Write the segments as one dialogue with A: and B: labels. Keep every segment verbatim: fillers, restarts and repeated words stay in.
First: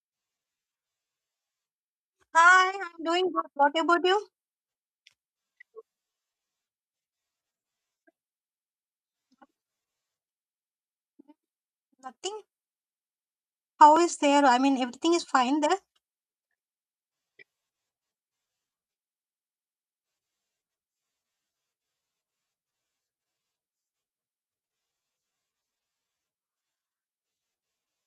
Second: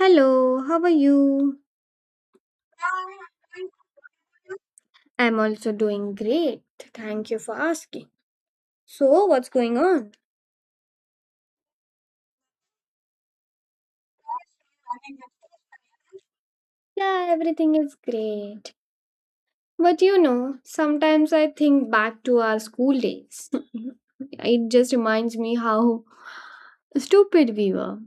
A: Hello, how are you?
B: Hi, I'm doing good. What about you?
A: I'm also doing great. Thank you for asking. So, what's going on?
B: Nothing. How is there? I mean, everything is fine there.
A: Yeah, everything is great. But you know, sometimes I think back to our school days. It just reminds me how stupid we were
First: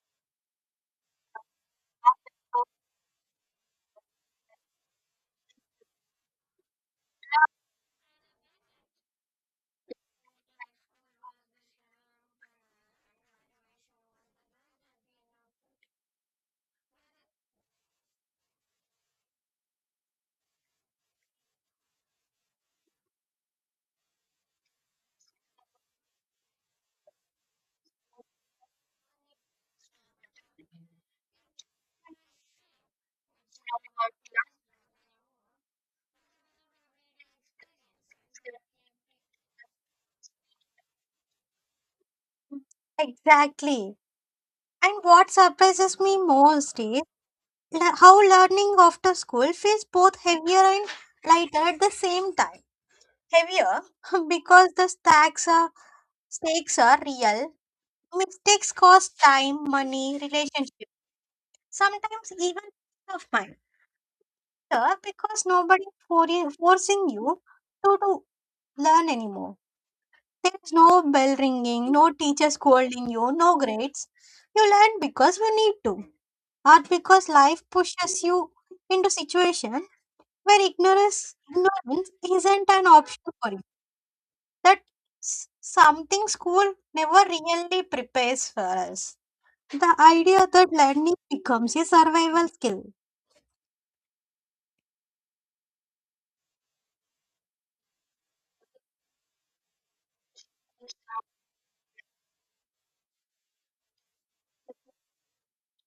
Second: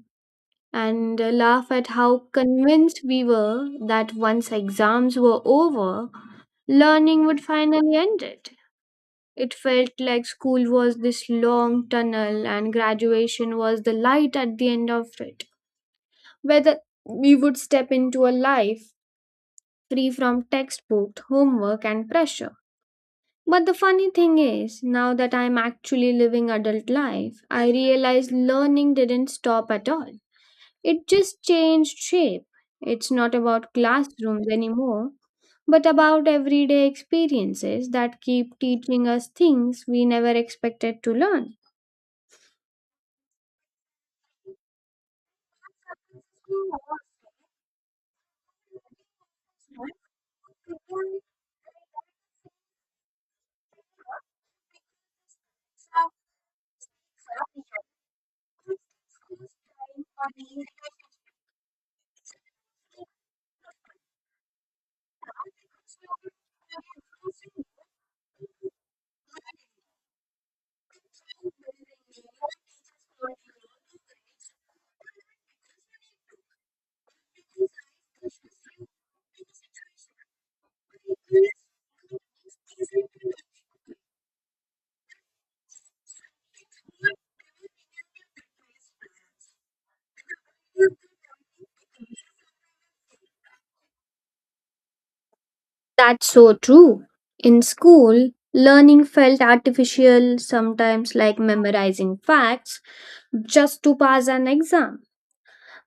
A: and laugh at how convinced we were that once exams were over, learning would finally end it. It felt like school was this long tunnel and graduation was the light at the end of it. Whether we would step into a life free from textbooks, homework, and pressure. But the funny thing is, now that I'm actually living adult life, I realize learning didn't stop at all. It just changed shape. It's not about classrooms anymore, but about everyday experiences that keep teaching us things we never expected to learn.
B: Exactly. And what surprises me most is le- how learning after school feels both heavier and lighter at the same time. Heavier because the stacks are stakes are real. Mistakes cost time, money, relationship, sometimes even peace of mind. Sure, because nobody for- forcing you to, to learn anymore. There is no bell ringing, no teacher scolding you, no grades. You learn because you need to, or because life pushes you into situation where ignorance, ignorance isn't an option for you. That something school never really prepares for us. The idea that learning becomes a survival skill.
A: That's so true. In school, learning felt artificial, sometimes like memorizing facts just to pass an exam,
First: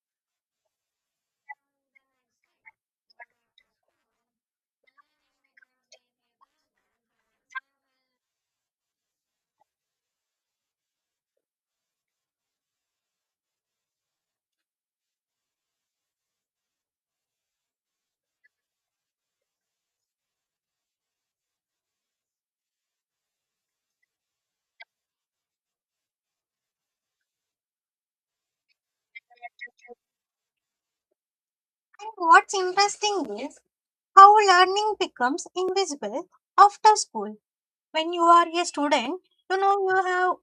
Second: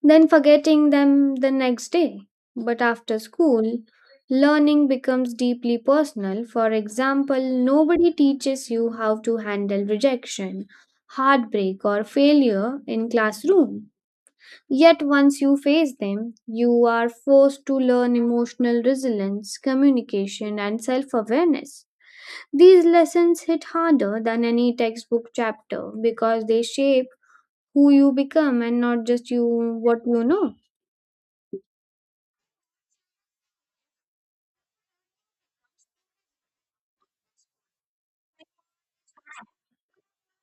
A: then forgetting them the next day. But after school, learning becomes deeply personal. For example, nobody teaches you how to handle rejection, heartbreak, or failure in classroom. Yet once you face them, you are forced to learn emotional resilience, communication, and self awareness. These lessons hit harder than any textbook chapter because they shape who you become and not just you what you know.
B: And what's interesting is how learning becomes invisible after school. When you are a student, you know you have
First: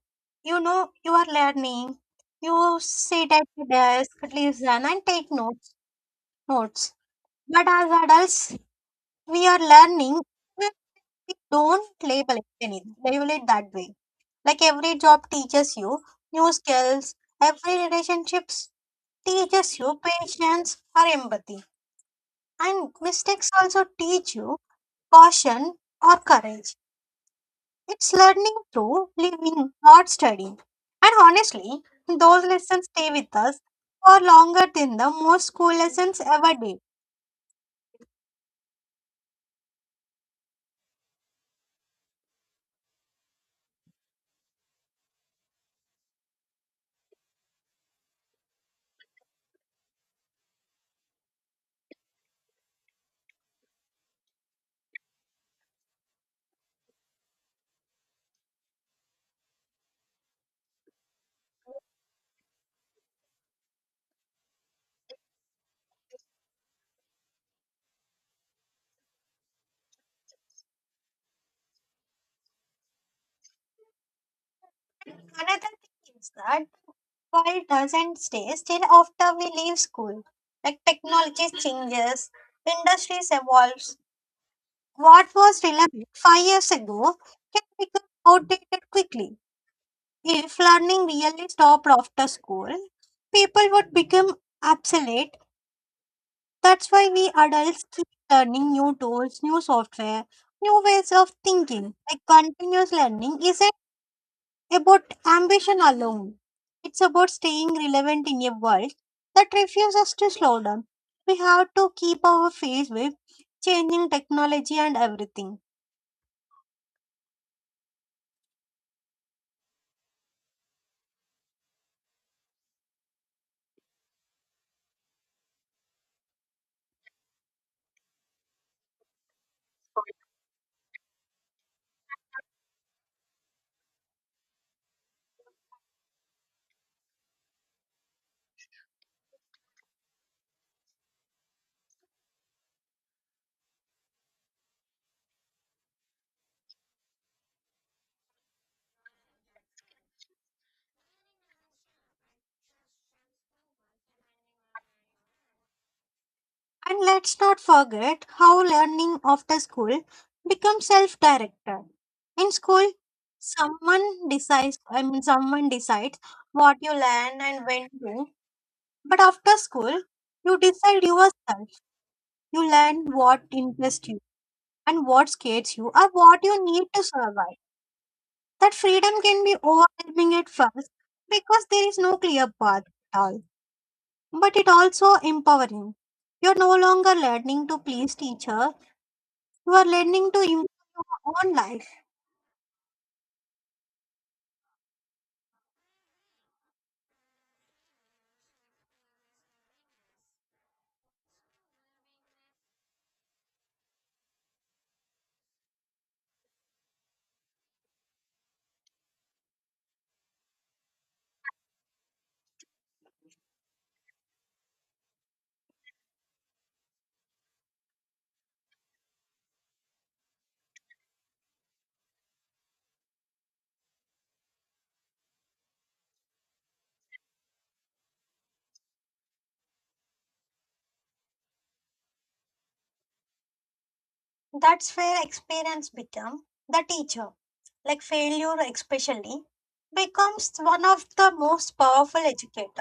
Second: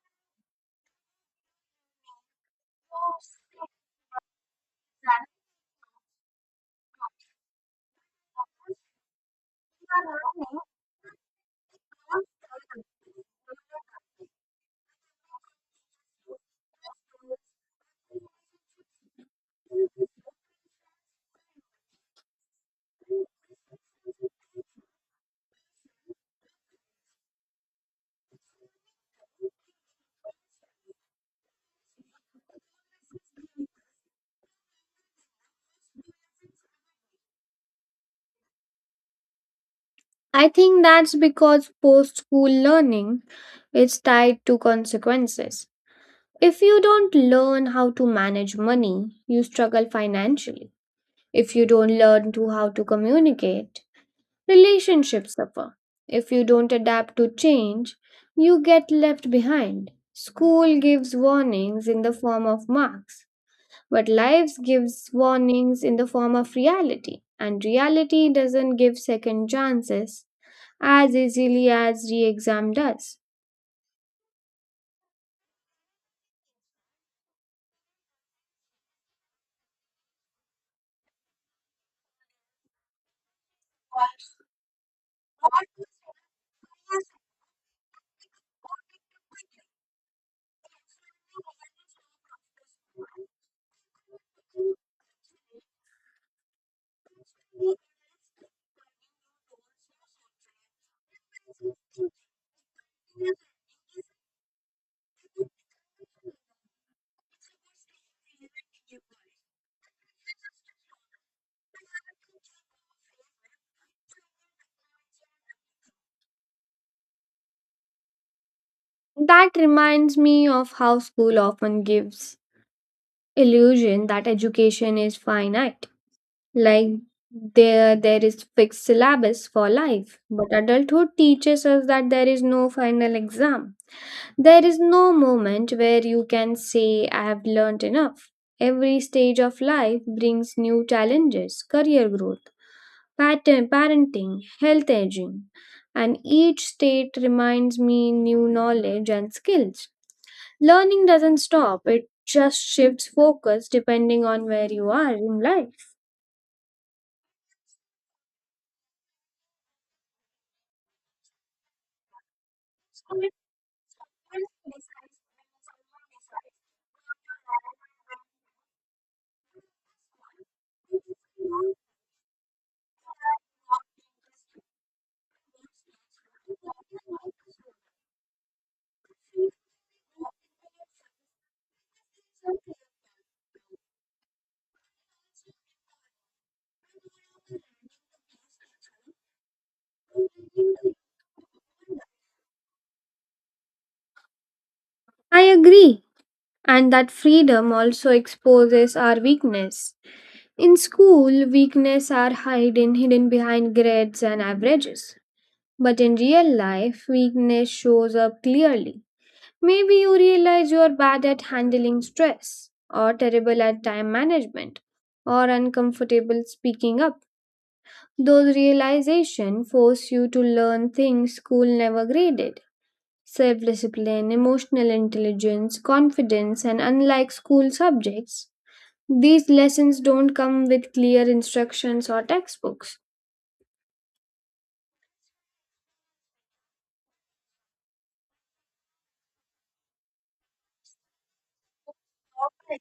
B: you know you are learning. You sit at the desk, listen, and take notes notes, but as adults we are learning, but we don't label it anything label it that way. Like every job teaches you new skills, every relationships teaches you patience or empathy, and mistakes also teach you caution or courage. It's learning through living, not studying. And honestly, those lessons stay with us for longer than the most school lessons ever did.
A: I think that's because post school learning is tied to consequences. If you don't learn how to manage money, you struggle financially. If you don't learn to how to communicate, relationships suffer. If you don't adapt to change, you get left behind. School gives warnings in the form of marks, but life gives warnings in the form of reality, and reality doesn't give second chances as easily as re exam does.
B: Another thing is that the world doesn't stay still after we leave school. Like technology changes, industries evolves. What was relevant five years ago can become outdated quickly. If learning really stopped after school, people would become obsolete. That's why we adults keep learning new tools, new software, new ways of thinking. Like continuous learning isn't about ambition alone. It's about staying relevant in a world that refuses to slow down. We have to keep our face with changing technology and everything.
A: That reminds me of how school often gives illusion that education is finite. Like there there is fixed syllabus for life, but adulthood teaches us that there is no final exam. There is no moment where you can say I have learned enough. Every stage of life brings new challenges, career growth, pattern parenting, health aging, and each state reminds me new knowledge and skills. Learning doesn't stop, it just shifts focus depending on where you are in life.
B: And let's not forget how learning after school becomes self-directed. In school, someone decides, I mean, someone decides what you learn and when to. But after school, you decide yourself. You learn what interests you and what scares you or what you need to survive. That freedom can be overwhelming at first because there is no clear path at all. But it also empowering. You're no longer learning to please teacher. You are learning to improve your own life.
A: I agree, and that freedom also exposes our weakness. In school, weakness are hidden hidden behind grades and averages. But in real life, weakness shows up clearly. Maybe you realize you are bad at handling stress, or terrible at time management, or uncomfortable speaking up. Those realizations force you to learn things school never graded self discipline, emotional intelligence, confidence, and unlike school subjects, these lessons don't come with clear instructions or textbooks.
B: That's where experience become the teacher. Like failure especially becomes one of the most powerful educators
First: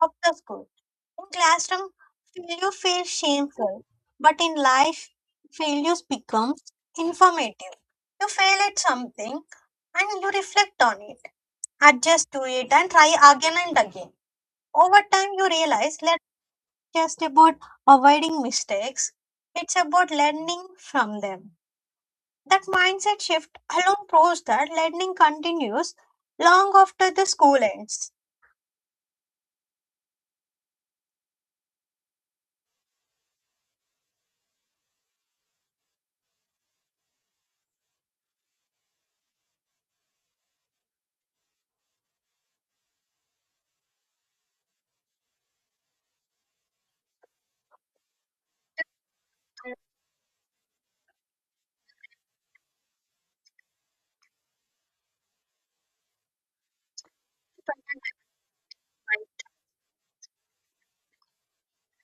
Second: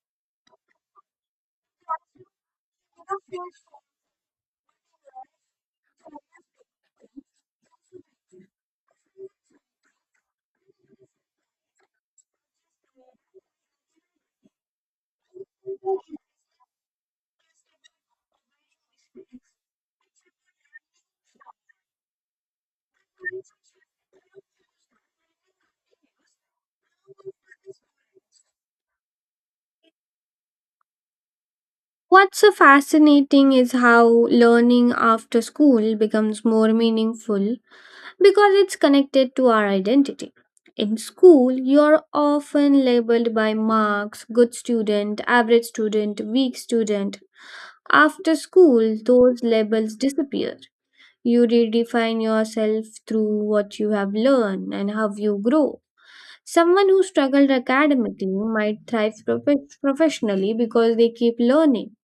B: of the school. In classroom, failure feels shameful, but in life, failures becomes informative. You fail at something and you reflect on it, adjust to it, and try again and again. Over time, you realize that it's just about avoiding mistakes, it's about learning from them. That mindset shift alone proves that learning continues long after the school ends.
A: What's so fascinating is how learning after school becomes more meaningful because it's connected to our identity. In school, you're often labeled by marks good student, average student, weak student. After school, those labels disappear. You redefine yourself through what you have learned and how you grow. Someone who struggled academically might thrive profe- professionally because they keep learning.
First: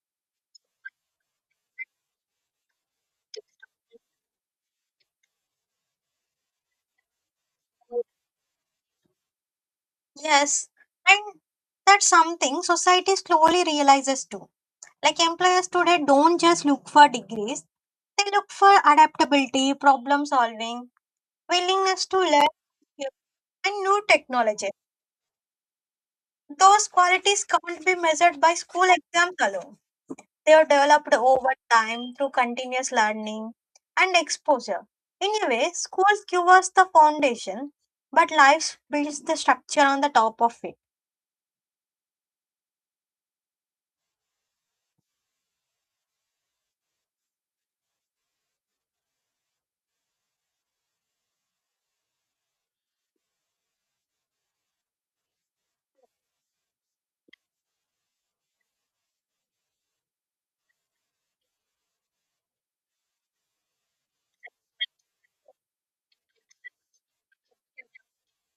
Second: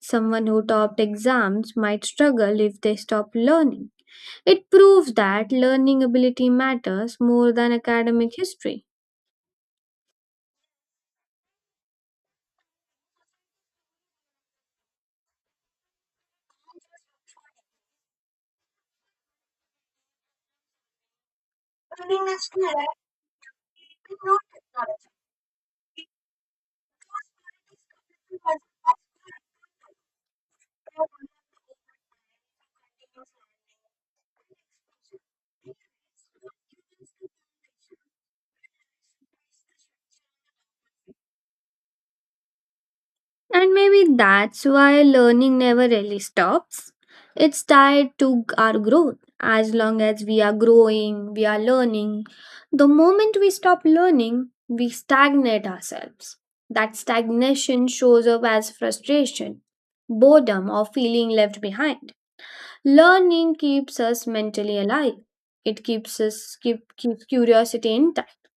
A: Someone who topped exams might struggle if they stop learning. It proves that learning ability matters more than academic history.
B: Yes, and that's something society slowly realizes too. Like employers today don't just look for degrees, they look for adaptability, problem solving, willingness to learn, and new technology. Those qualities can't be measured by school exams alone. They are developed over time through continuous learning and exposure. In a way, schools give us the foundation, but life builds the structure on the top of it.
A: And maybe that's why learning never really stops. It's tied to our growth. As long as we are growing, we are learning. The moment we stop learning, we stagnate ourselves. That stagnation shows up as frustration, boredom, or feeling left behind. Learning keeps us mentally alive. It keeps us keep, keeps curiosity intact.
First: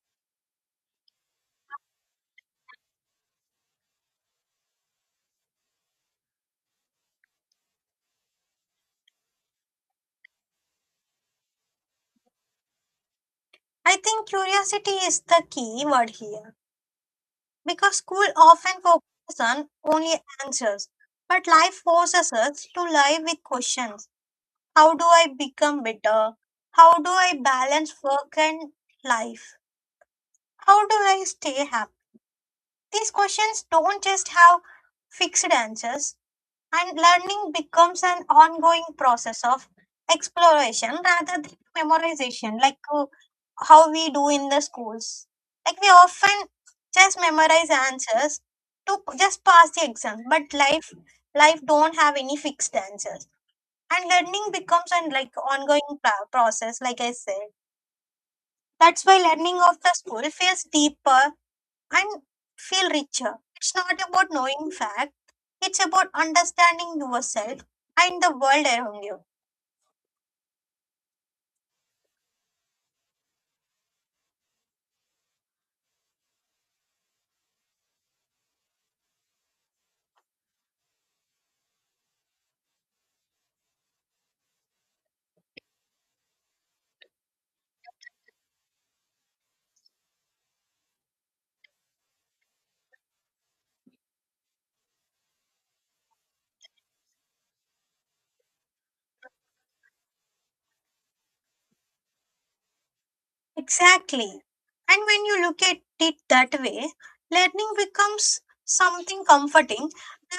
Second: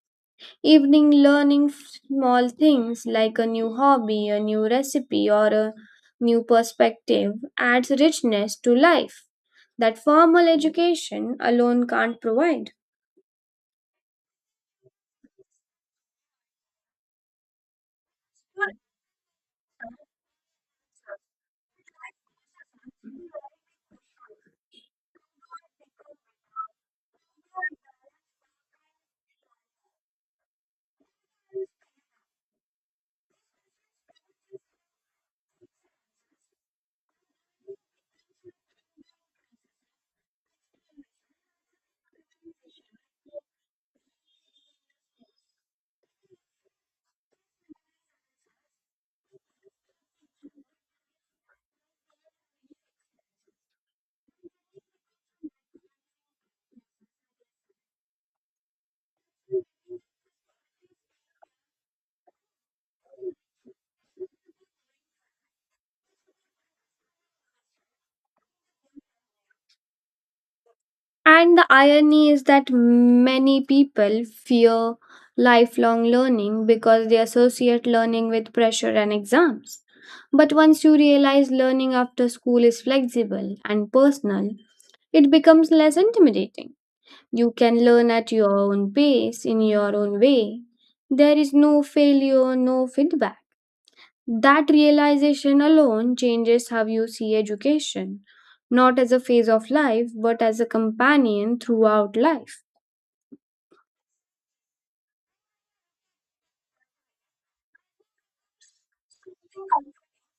A: Evening learning f- small things like a new hobby, a new recipe, or a new perspective adds richness to life that formal education alone can't provide.
B: I think curiosity is the key word here, because school often focuses on only answers, but life forces us to live with questions. How do I become better? How do I balance work and life? How do I stay happy? These questions don't just have fixed answers, and learning becomes an ongoing process of exploration rather than memorization, like uh, how we do in the schools. Like we often just memorize answers to p- just pass the exam, but life life don't have any fixed answers. And learning becomes an like ongoing pro- process, like I said. That's why learning of the school feels deeper and feel richer. It's not about knowing facts, it's about understanding yourself and the world around you.
A: And the irony is that many people fear lifelong learning because they associate learning with pressure and exams. But once you realize learning after school is flexible and personal, it becomes less intimidating. You can learn at your own pace, in your own way. There is no failure, no feedback. That realization alone changes how you see education, not as a phase of life, but as a companion throughout life.
B: Exactly. And when you look at it that way, learning becomes something comforting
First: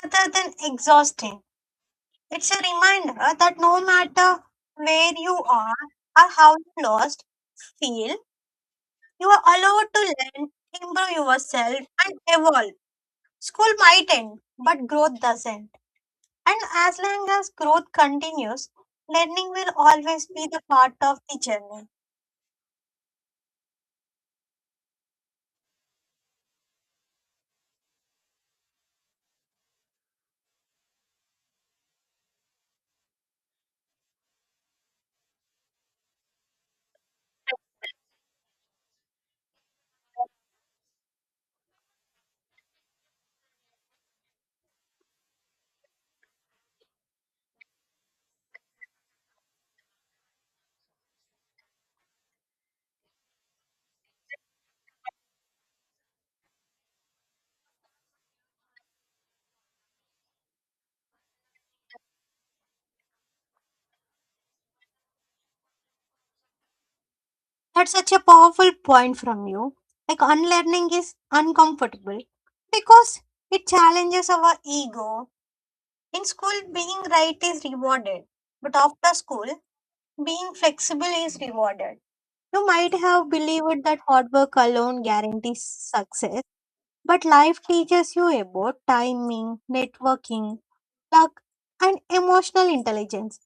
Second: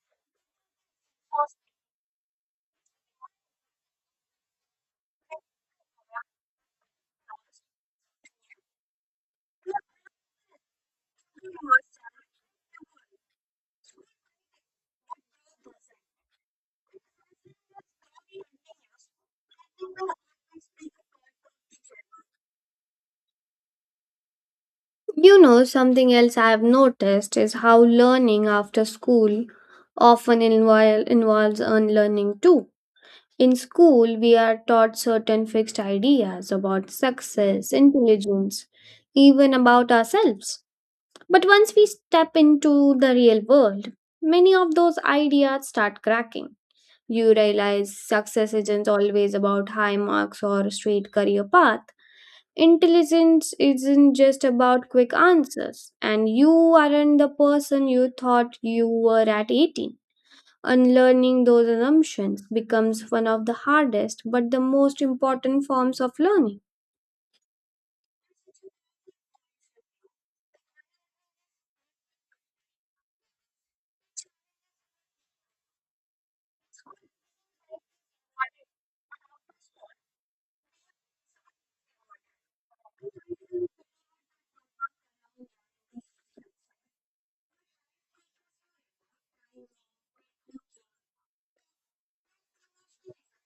B: rather than exhausting. It's a reminder that no matter where you are or how you lost, feel, you are allowed to learn, improve yourself, and evolve. School might end, but growth doesn't. And as long as growth continues, learning will always be the part of the journey.
A: You know, something else I've noticed is how learning after school often invol- involves unlearning too. In school, we are taught certain fixed ideas about success, intelligence, even about ourselves. But once we step into the real world, many of those ideas start cracking. You realize success isn't always about high marks or a straight career path. Intelligence isn't just about quick answers, and you aren't the person you thought you were at eighteen. Unlearning those assumptions becomes one of the hardest but the most important forms of learning.
B: That's such a powerful point from you. Like unlearning is uncomfortable because it challenges our ego. In school, being right is rewarded, but after school, being flexible is rewarded. You might have believed that hard work alone guarantees success, but life teaches you about timing, networking, luck, and emotional intelligence.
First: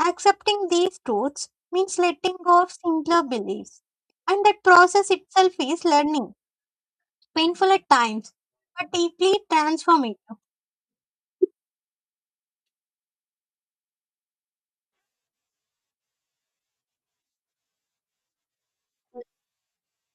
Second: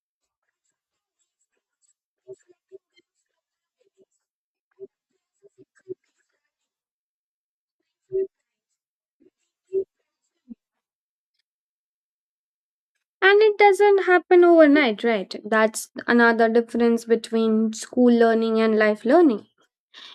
B: Accepting these truths means letting go of simpler beliefs, and that process itself is learning, painful at times, but deeply transformative.
A: And it doesn't happen overnight, right? That's another difference between school learning and life learning.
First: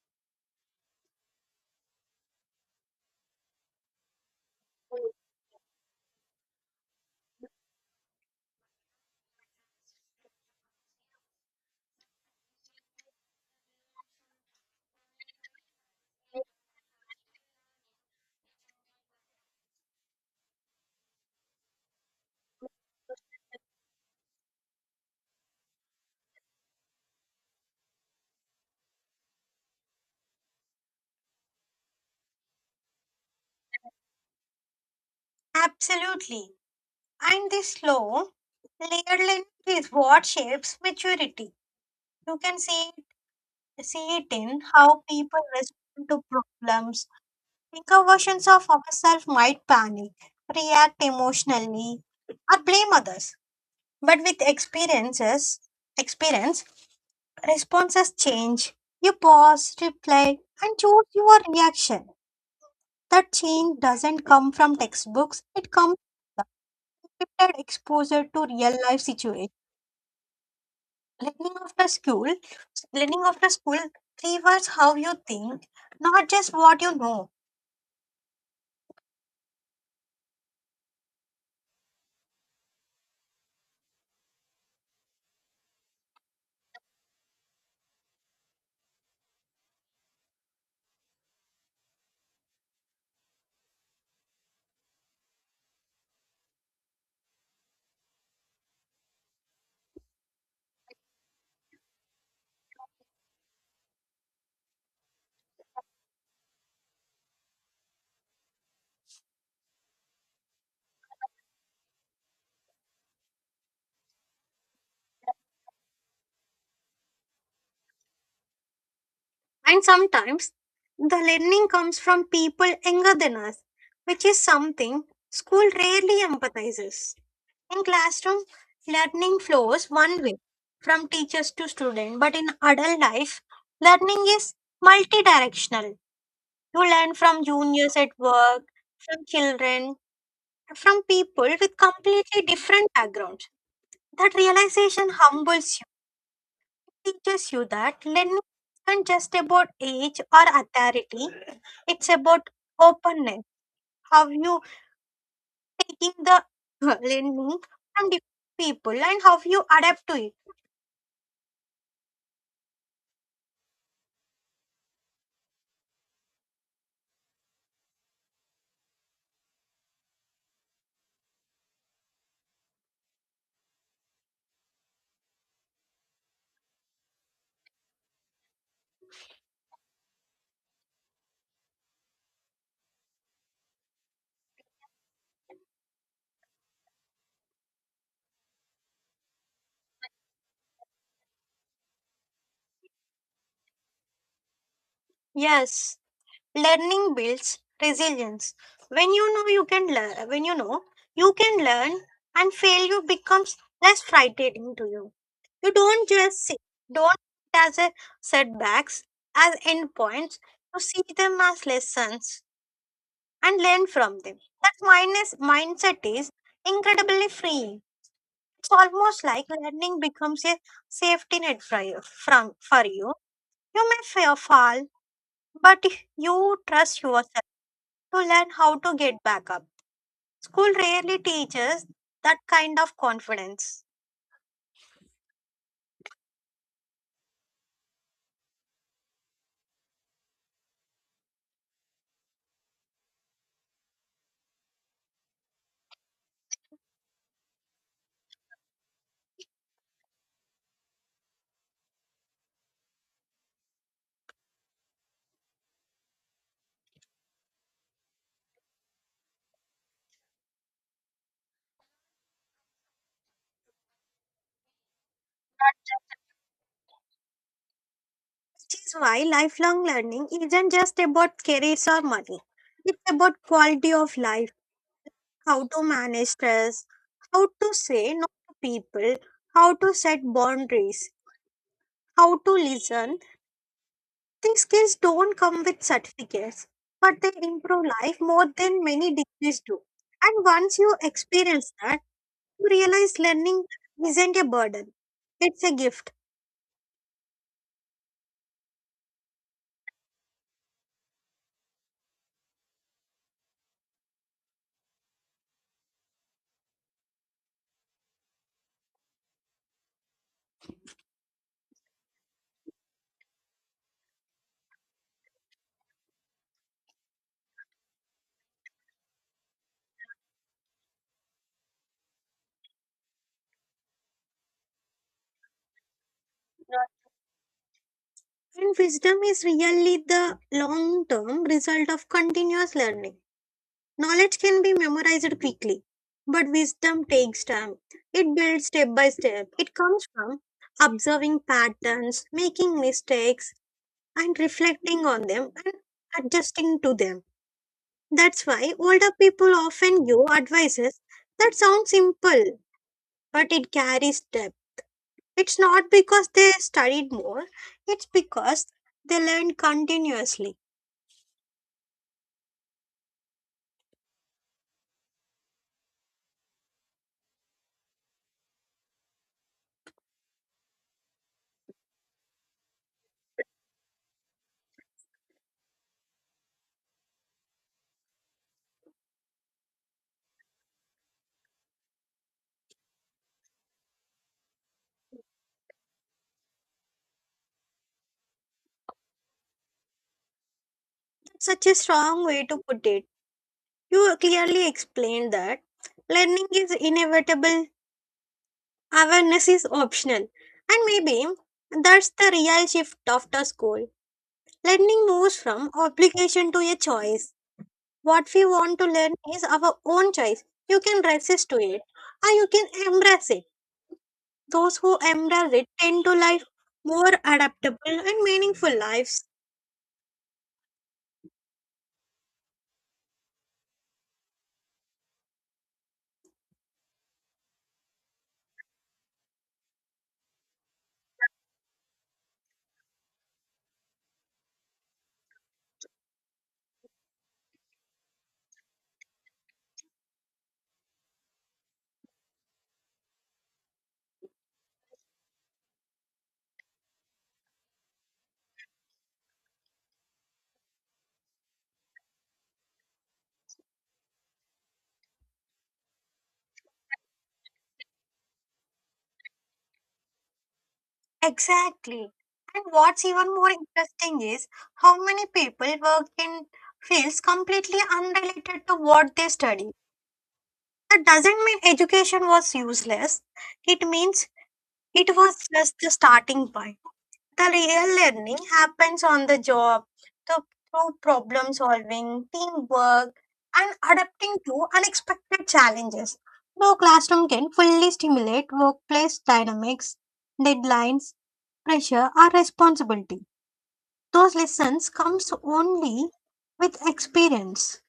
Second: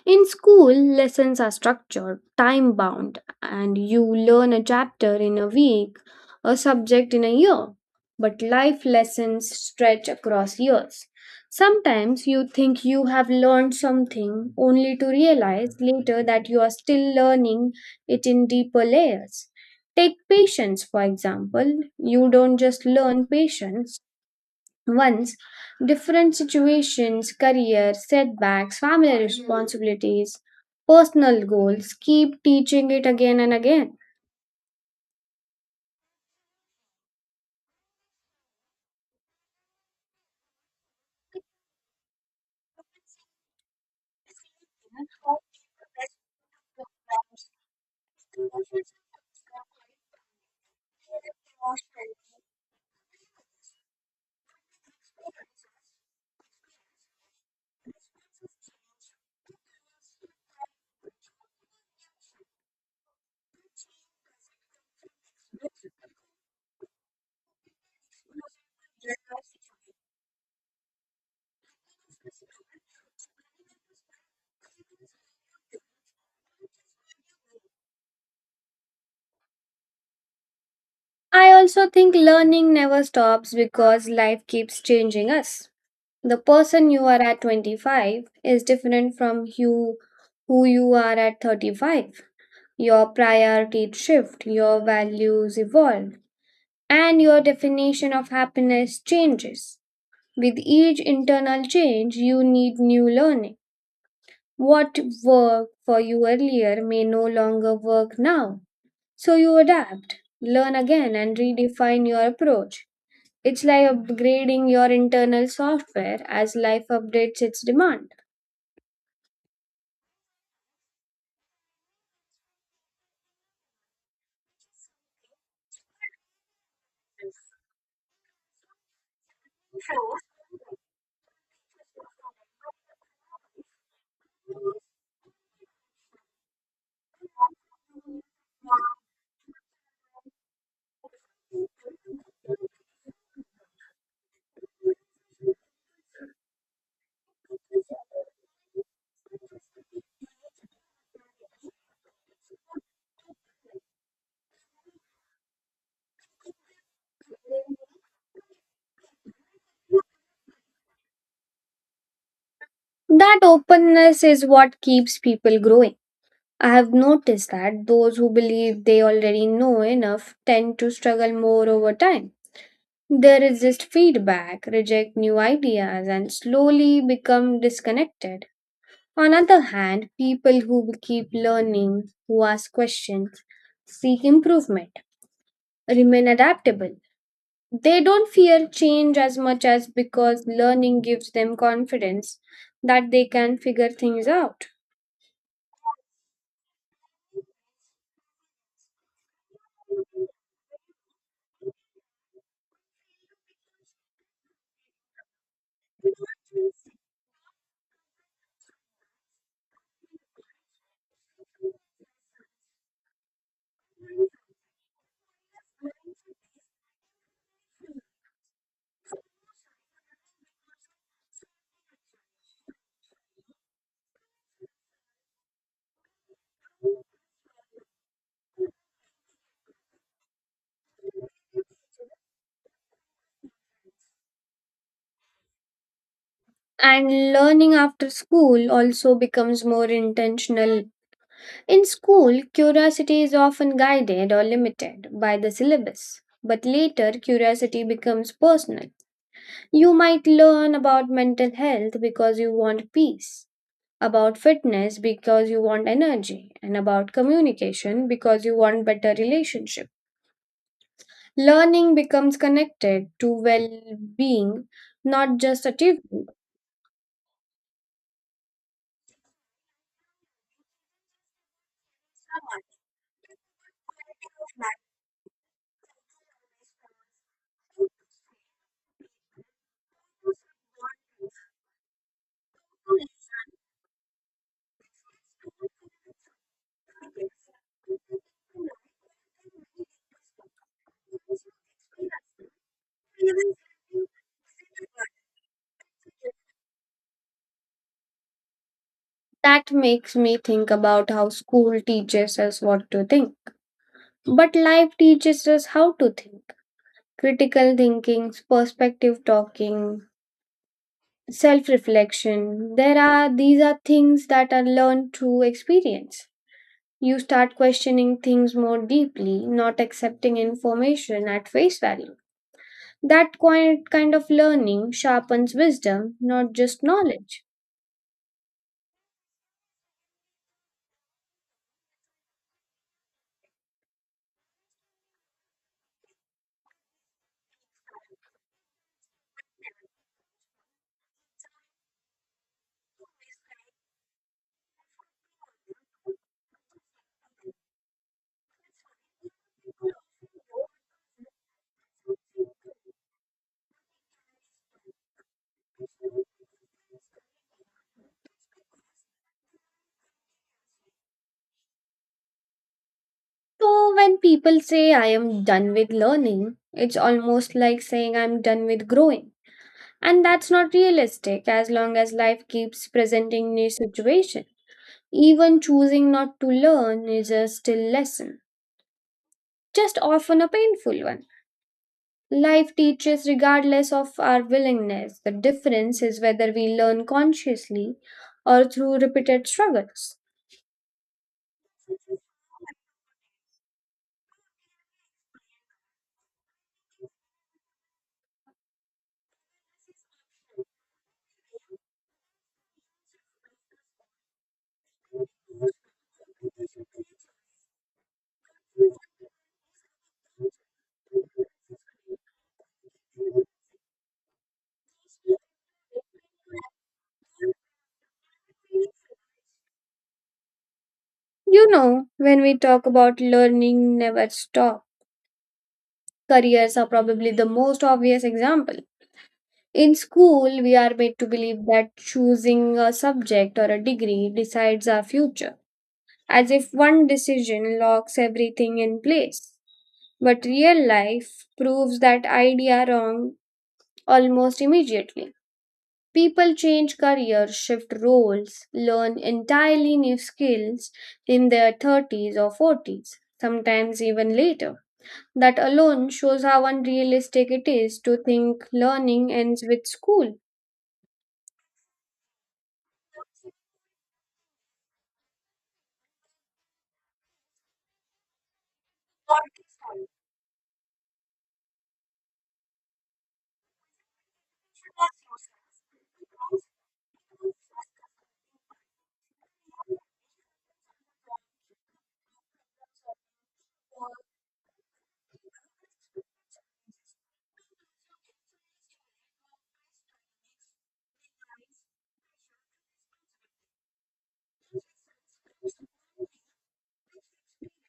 A: In school, lessons are structured, time bound, and you learn a chapter in a week, a subject in a year. But life lessons stretch across years. Sometimes you think you have learned something only to realize later that you are still learning it in deeper layers. Take patience, for example. You don't just learn patience, once different situations, career, setbacks, family responsibilities, personal goals keep teaching it again and again.
B: Absolutely. And this slow, layered learning is what shapes maturity. You can see it, see it in how people respond to problems. Weaker versions of ourselves might panic, react emotionally, or blame others. But with experiences, experience, responses change. You pause, reply, and choose your reaction. That change doesn't come from textbooks, it comes with exposure to real life situations. Learning after school, Learning after school favors how you think, not just what you know.
A: I also think learning never stops because life keeps changing us. The person you are at twenty-five is different from you who you are at thirty-five. Your priorities shift, your values evolve, and your definition of happiness changes. With each internal change, you need new learning. What worked for you earlier may no longer work now. So you adapt, learn again, and redefine your approach. It's like upgrading your internal software as life updates its demand.
B: And sometimes the learning comes from people younger than us, which is something school rarely empathizes. In classroom, learning flows one way from teachers to student, but in adult life, learning is multidirectional. You learn from juniors at work, from children, and from people with completely different backgrounds. That realization humbles you, teaches you that learning isn't just about age or authority, it's about openness, how you taking the learning from different people and how you adapt to it.
A: That openness is what keeps people growing. I have noticed that those who believe they already know enough tend to struggle more over time. They resist feedback, reject new ideas, and slowly become disconnected. On other hand, people who keep learning, who ask questions, seek improvement, remain adaptable. They don't fear change as much as because learning gives them confidence that they can figure things out.
B: Yes. Learning builds resilience. When you know you can learn, when you know you can learn, and failure becomes less frightening to you. You don't just see, don't see it as a setbacks, as endpoints. You see them as lessons and learn from them. That minus mindset is incredibly freeing. It's almost like learning becomes a safety net for you. From for you, you may fa- fall, but you trust yourself to learn how to get back up. School rarely teaches that kind of confidence,
A: And learning after school also becomes more intentional. In school, curiosity is often guided or limited by the syllabus, but later curiosity becomes personal. You might learn about mental health because you want peace, about fitness because you want energy, and about communication because you want better relationship. Learning becomes connected to well-being, not just achievement.
B: which is why lifelong learning isn't just about careers or money. It's about quality of life, how to manage stress, how to say no to people, how to set boundaries, how to listen. These skills don't come with certificates, but they improve life more than many degrees do. And once you experience that, you realize learning isn't a burden, it's a gift.
A: That makes me think about how school teaches us what to think, but life teaches us how to think. Critical thinking, perspective talking, self-reflection. There are these are things that are learned through experience. You start questioning things more deeply, not accepting information at face value. That quiet kind of learning sharpens wisdom, not just knowledge.
B: And wisdom is really the long term result of continuous learning. Knowledge can be memorized quickly, but wisdom takes time. It builds step by step. It comes from observing patterns, making mistakes, and reflecting on them and adjusting to them. That's why older people often give advices that sound simple, but it carries depth. It's not because they studied more, it's because they learned continuously.
A: So when people say I am done with learning, it's almost like saying I'm done with growing. And that's not realistic as long as life keeps presenting new situations. Even choosing not to learn is a still lesson, just often a painful one. Life teaches regardless of our willingness. The difference is whether we learn consciously or through repeated struggles.
B: That's such a strong way to put it. You clearly explained that learning is inevitable, awareness is optional. And maybe that's the real shift after school. Learning moves from obligation to a choice. What we want to learn is our own choice. You can resist to it or you can embrace it. Those who embrace it tend to live more adaptable and meaningful lives.
A: You know, when we talk about learning never stop, careers are probably the most obvious example. In school, we are made to believe that choosing a subject or a degree decides our future, as if one decision locks everything in place. But real life proves that idea wrong almost immediately. People change careers, shift roles, learn entirely new skills in their thirties or forties, sometimes even later. That alone shows how unrealistic it is to think learning ends with school.
B: Exactly. And what's even more interesting is how many people work in fields completely unrelated to what they study. That doesn't mean education was useless, it means it was just the starting point. The real learning happens on the job through, through problem solving, teamwork, and adapting to unexpected challenges. No classroom can fully stimulate workplace dynamics, deadlines, pressure, or responsibility. Those lessons comes only with experience.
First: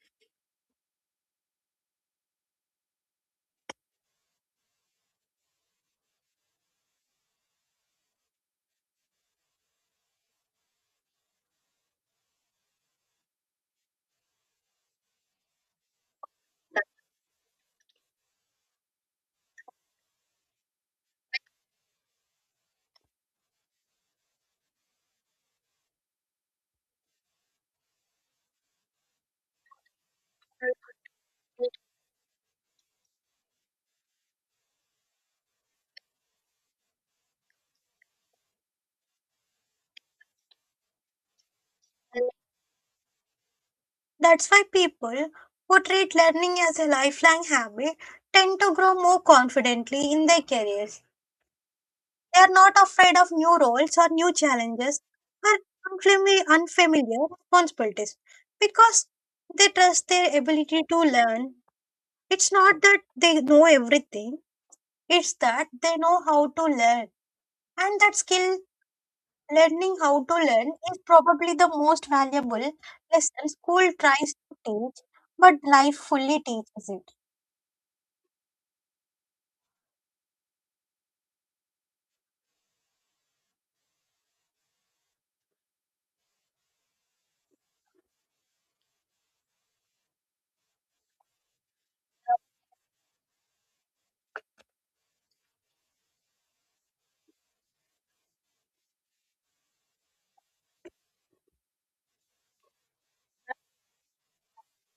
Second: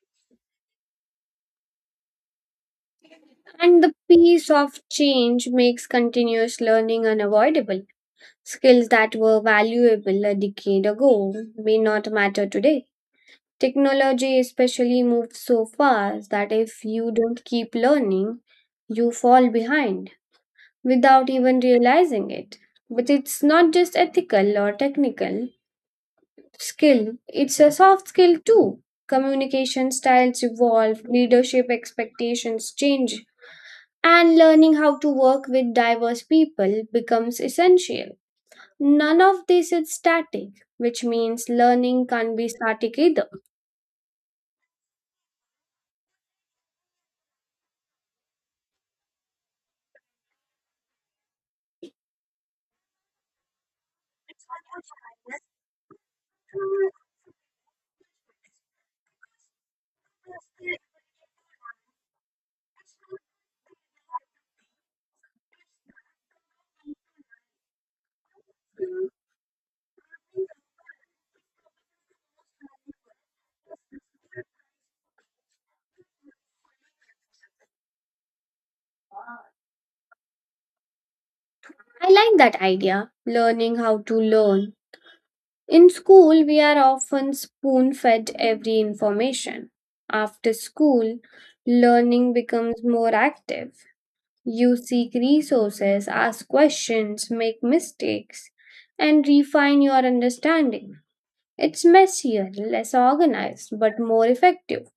A: And the pace of change makes continuous learning unavoidable. Skills that were valuable a decade ago may not matter today. Technology especially moves so fast that if you don't keep learning, you fall behind without even realizing it. But it's not just ethical or technical skill, it's a soft skill too. Communication styles evolve, leadership expectations change, and learning how to work with diverse people becomes essential. None of this is static, which means learning can't be static either.
B: That's why people who treat learning as a lifelong habit tend to grow more confidently in their careers. They are not afraid of new roles or new challenges or unfamiliar, unfamiliar responsibilities because they trust their ability to learn. It's not that they know everything, it's that they know how to learn. And that skill, learning how to learn, is probably the most valuable lesson school tries to teach, but life fully teaches it.
A: I like that idea, learning how to learn. In school, we are often spoon fed every information. After school, learning becomes more active. You seek resources, ask questions, make mistakes, and refine your understanding. It's messier, less organized, but more effective.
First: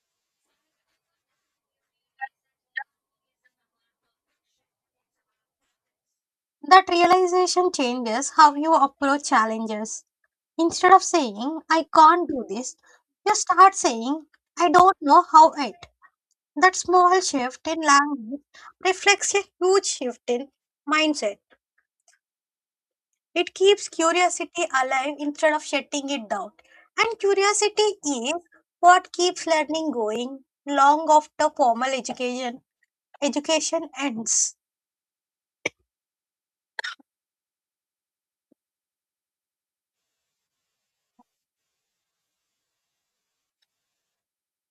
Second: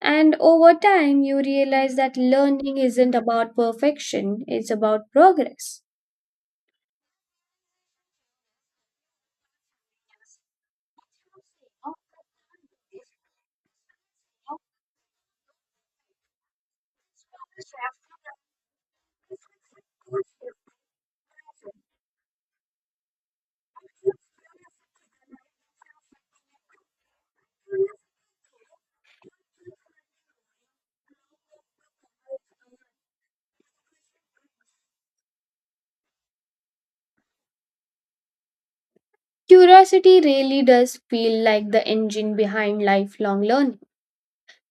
A: And over time, you realize that learning isn't about perfection, it's about progress.
B: That realization changes how you approach challenges. Instead of saying, I can't do this, you start saying, I don't know how it. That small shift in language reflects a huge shift in mindset. It keeps curiosity alive instead of shutting it down. And curiosity is what keeps learning going long after formal education education ends.
A: Curiosity really does feel like the engine behind lifelong learning.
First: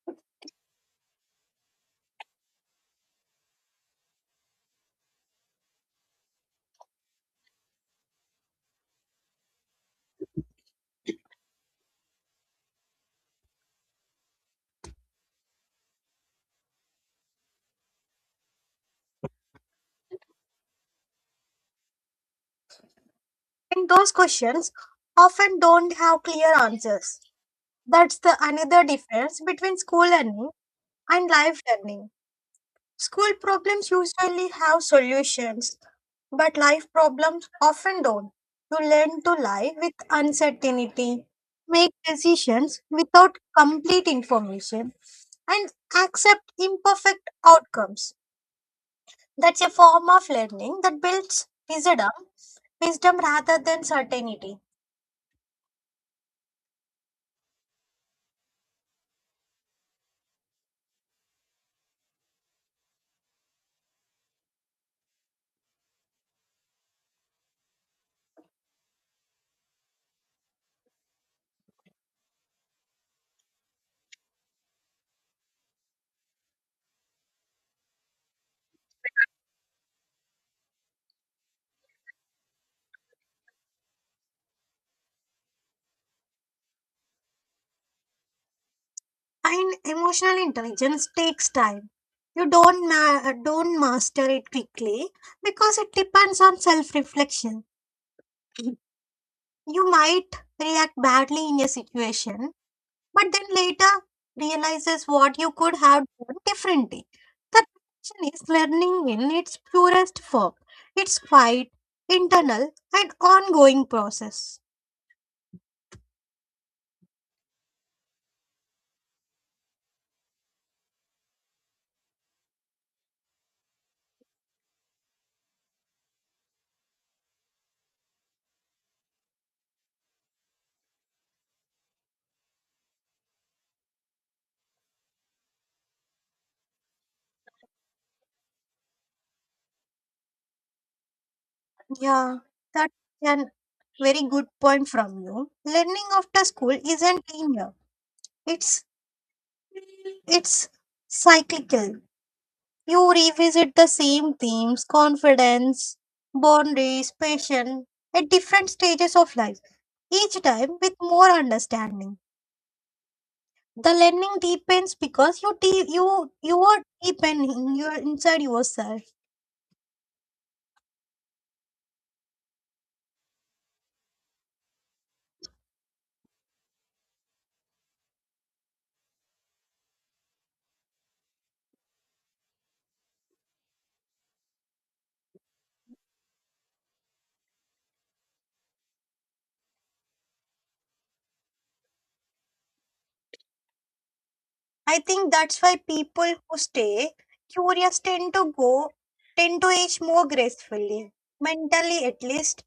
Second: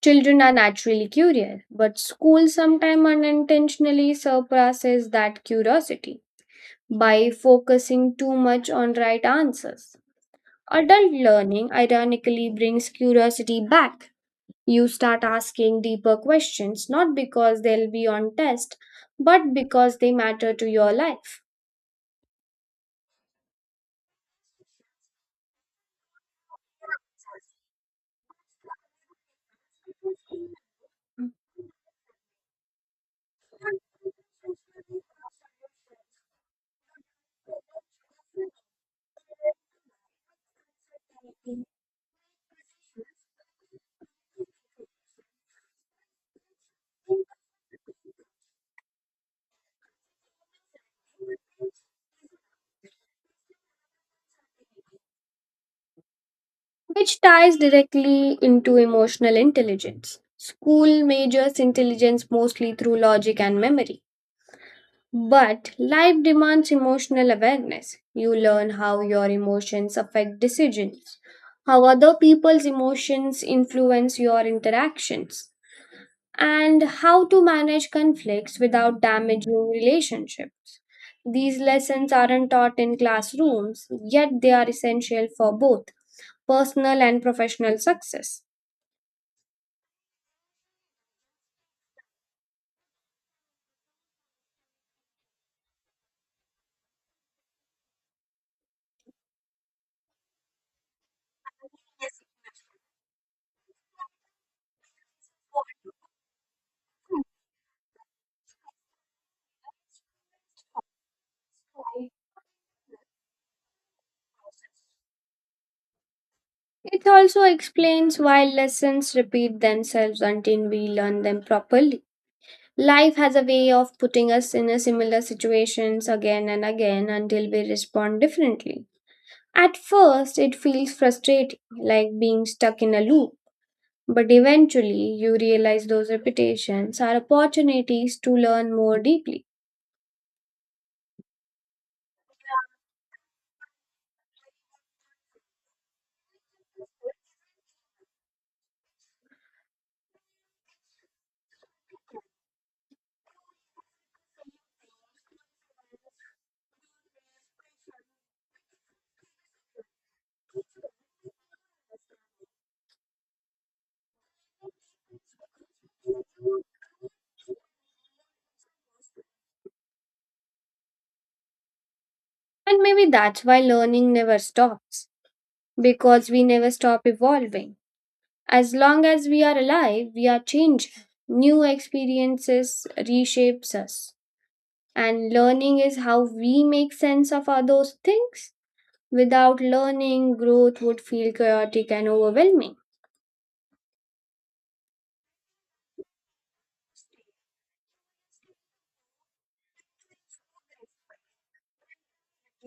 A: Children are naturally curious, but school sometimes unintentionally suppresses that curiosity by focusing too much on right answers. Adult learning ironically brings curiosity back. You start asking deeper questions not because they'll be on test, but because they matter to your life.
B: And those questions often don't have clear answers. That's the another difference between school learning and life learning. School problems usually have solutions, but life problems often don't. You learn to live with uncertainty, make decisions without complete information, and accept imperfect outcomes. That's a form of learning that builds wisdom, wisdom rather than certainty.
A: Which ties directly into emotional intelligence. School measures intelligence mostly through logic and memory. But life demands emotional awareness. You learn how your emotions affect decisions, how other people's emotions influence your interactions, and how to manage conflicts without damaging relationships. These lessons aren't taught in classrooms, yet they are essential for both personal and professional success.
B: And emotional intelligence takes time. You don't ma- don't master it quickly because it depends on self-reflection. You might react badly in a situation, but then later realizes what you could have done differently. That action is learning in its purest form. It's quiet, internal, and ongoing process.
A: It also explains why lessons repeat themselves until we learn them properly. Life has a way of putting us in a similar situations again and again until we respond differently. At first, it feels frustrating, like being stuck in a loop. But eventually, you realize those repetitions are opportunities to learn more deeply.
B: Yeah, that's a very good point from you. Learning after school isn't linear. It's it's cyclical. You revisit the same themes confidence, boundaries, passion at different stages of life, each time with more understanding. The learning deepens because you de- you you are deepening your inside yourself.
A: And maybe that's why learning never stops, because we never stop evolving. As long as we are alive, we are changed. New experiences reshapes us. And learning is how we make sense of all those things. Without learning, growth would feel chaotic and overwhelming.
B: I think that's why people who stay curious tend to go tend to age more gracefully, mentally at least.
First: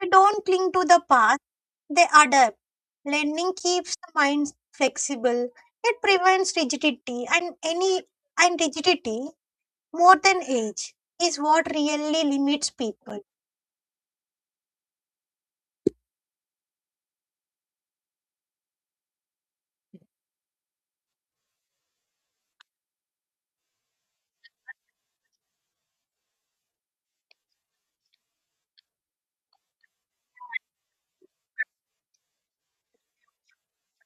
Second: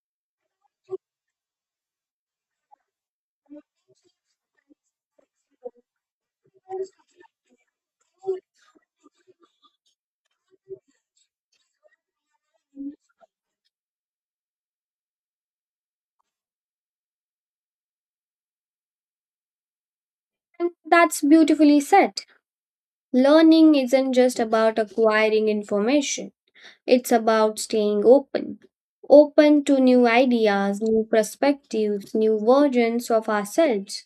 B: They don't cling to the past; they adapt. Lending keeps the mind flexible. It prevents rigidity and any and rigidity more than age is what really limits people.
A: And that's beautifully said. Learning isn't just about acquiring information. It's about staying open, open to new ideas, new perspectives, new versions of ourselves.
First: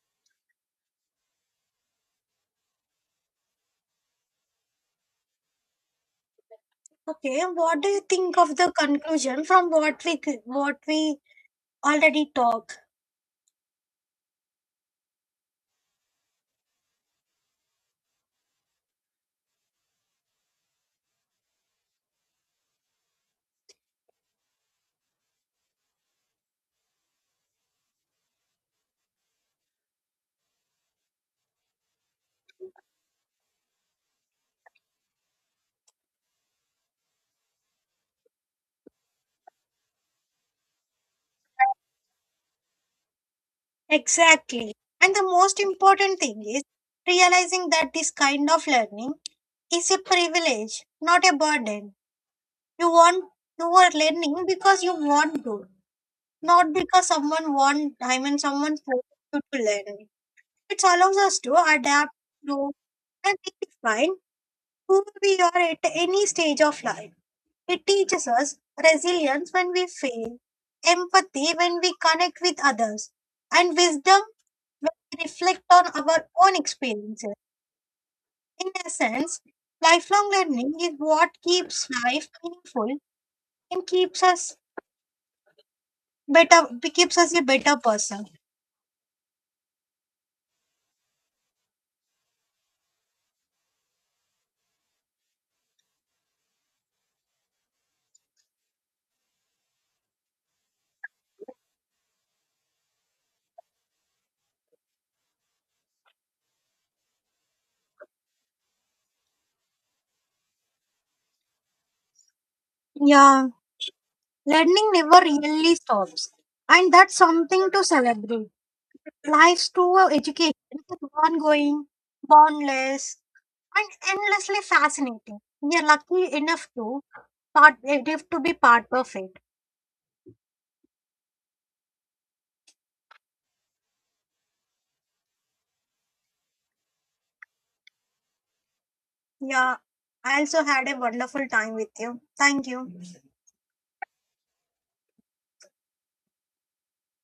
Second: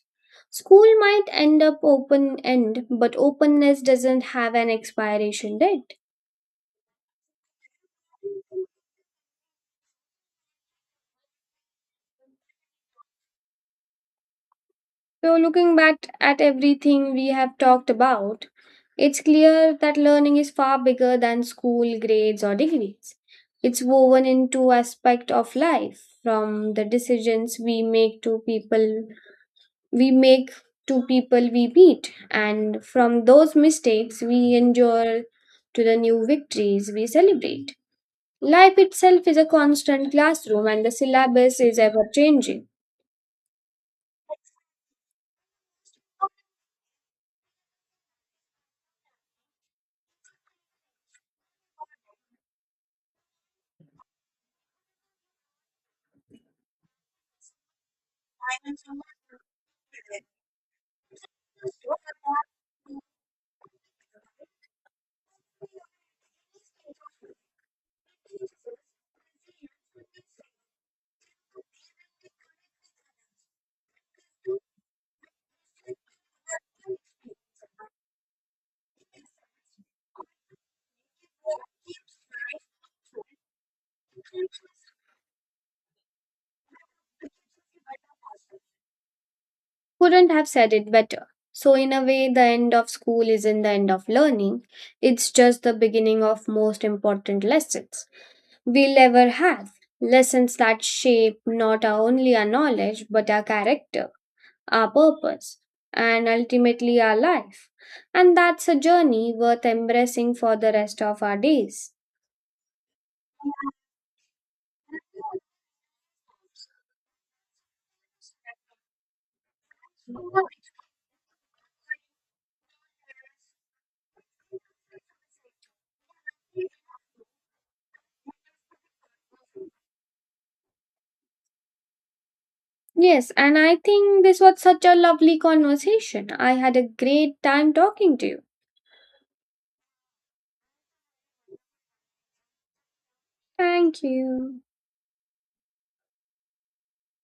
A: School might end up open end, but openness doesn't have an expiration date.
B: Okay, what do you think of the conclusion from what we c- what we already talked?
A: So, looking back at everything we have talked about, it's clear that learning is far bigger than school grades or degrees. It's woven into aspect of life, from the decisions we make to people we make to people we meet, and from those mistakes we endure to the new victories we celebrate. Life itself is a constant classroom, and the syllabus is ever changing.
B: Exactly. And the most important thing is realizing that this kind of learning is a privilege, not a burden. You want you are learning because you want to, not because someone want I mean someone forced you to learn. It allows us to adapt, grow, and redefine who we are at any stage of life. It teaches us resilience when we fail, empathy when we connect with others, and wisdom when we reflect on our own experiences. In essence, lifelong learning is what keeps life meaningful and keeps us better keeps us a better person.
A: Couldn't have said it better. So, in a way, the end of school isn't the end of learning, it's just the beginning of most important lessons we'll ever have. Lessons that shape not our- only our knowledge but our character our purpose, and ultimately our life. And that's a journey worth embracing for the rest of our days.
B: Yeah. Learning never really stops, and that's something to celebrate. Life's true education is ongoing, boundless, and endlessly fascinating. We are lucky enough to part enough to be part of it.
A: Yes, and I think this was such a lovely conversation. I had a great time talking to you.
B: Yeah, I also had a wonderful time with you. Thank you.
A: Thank you.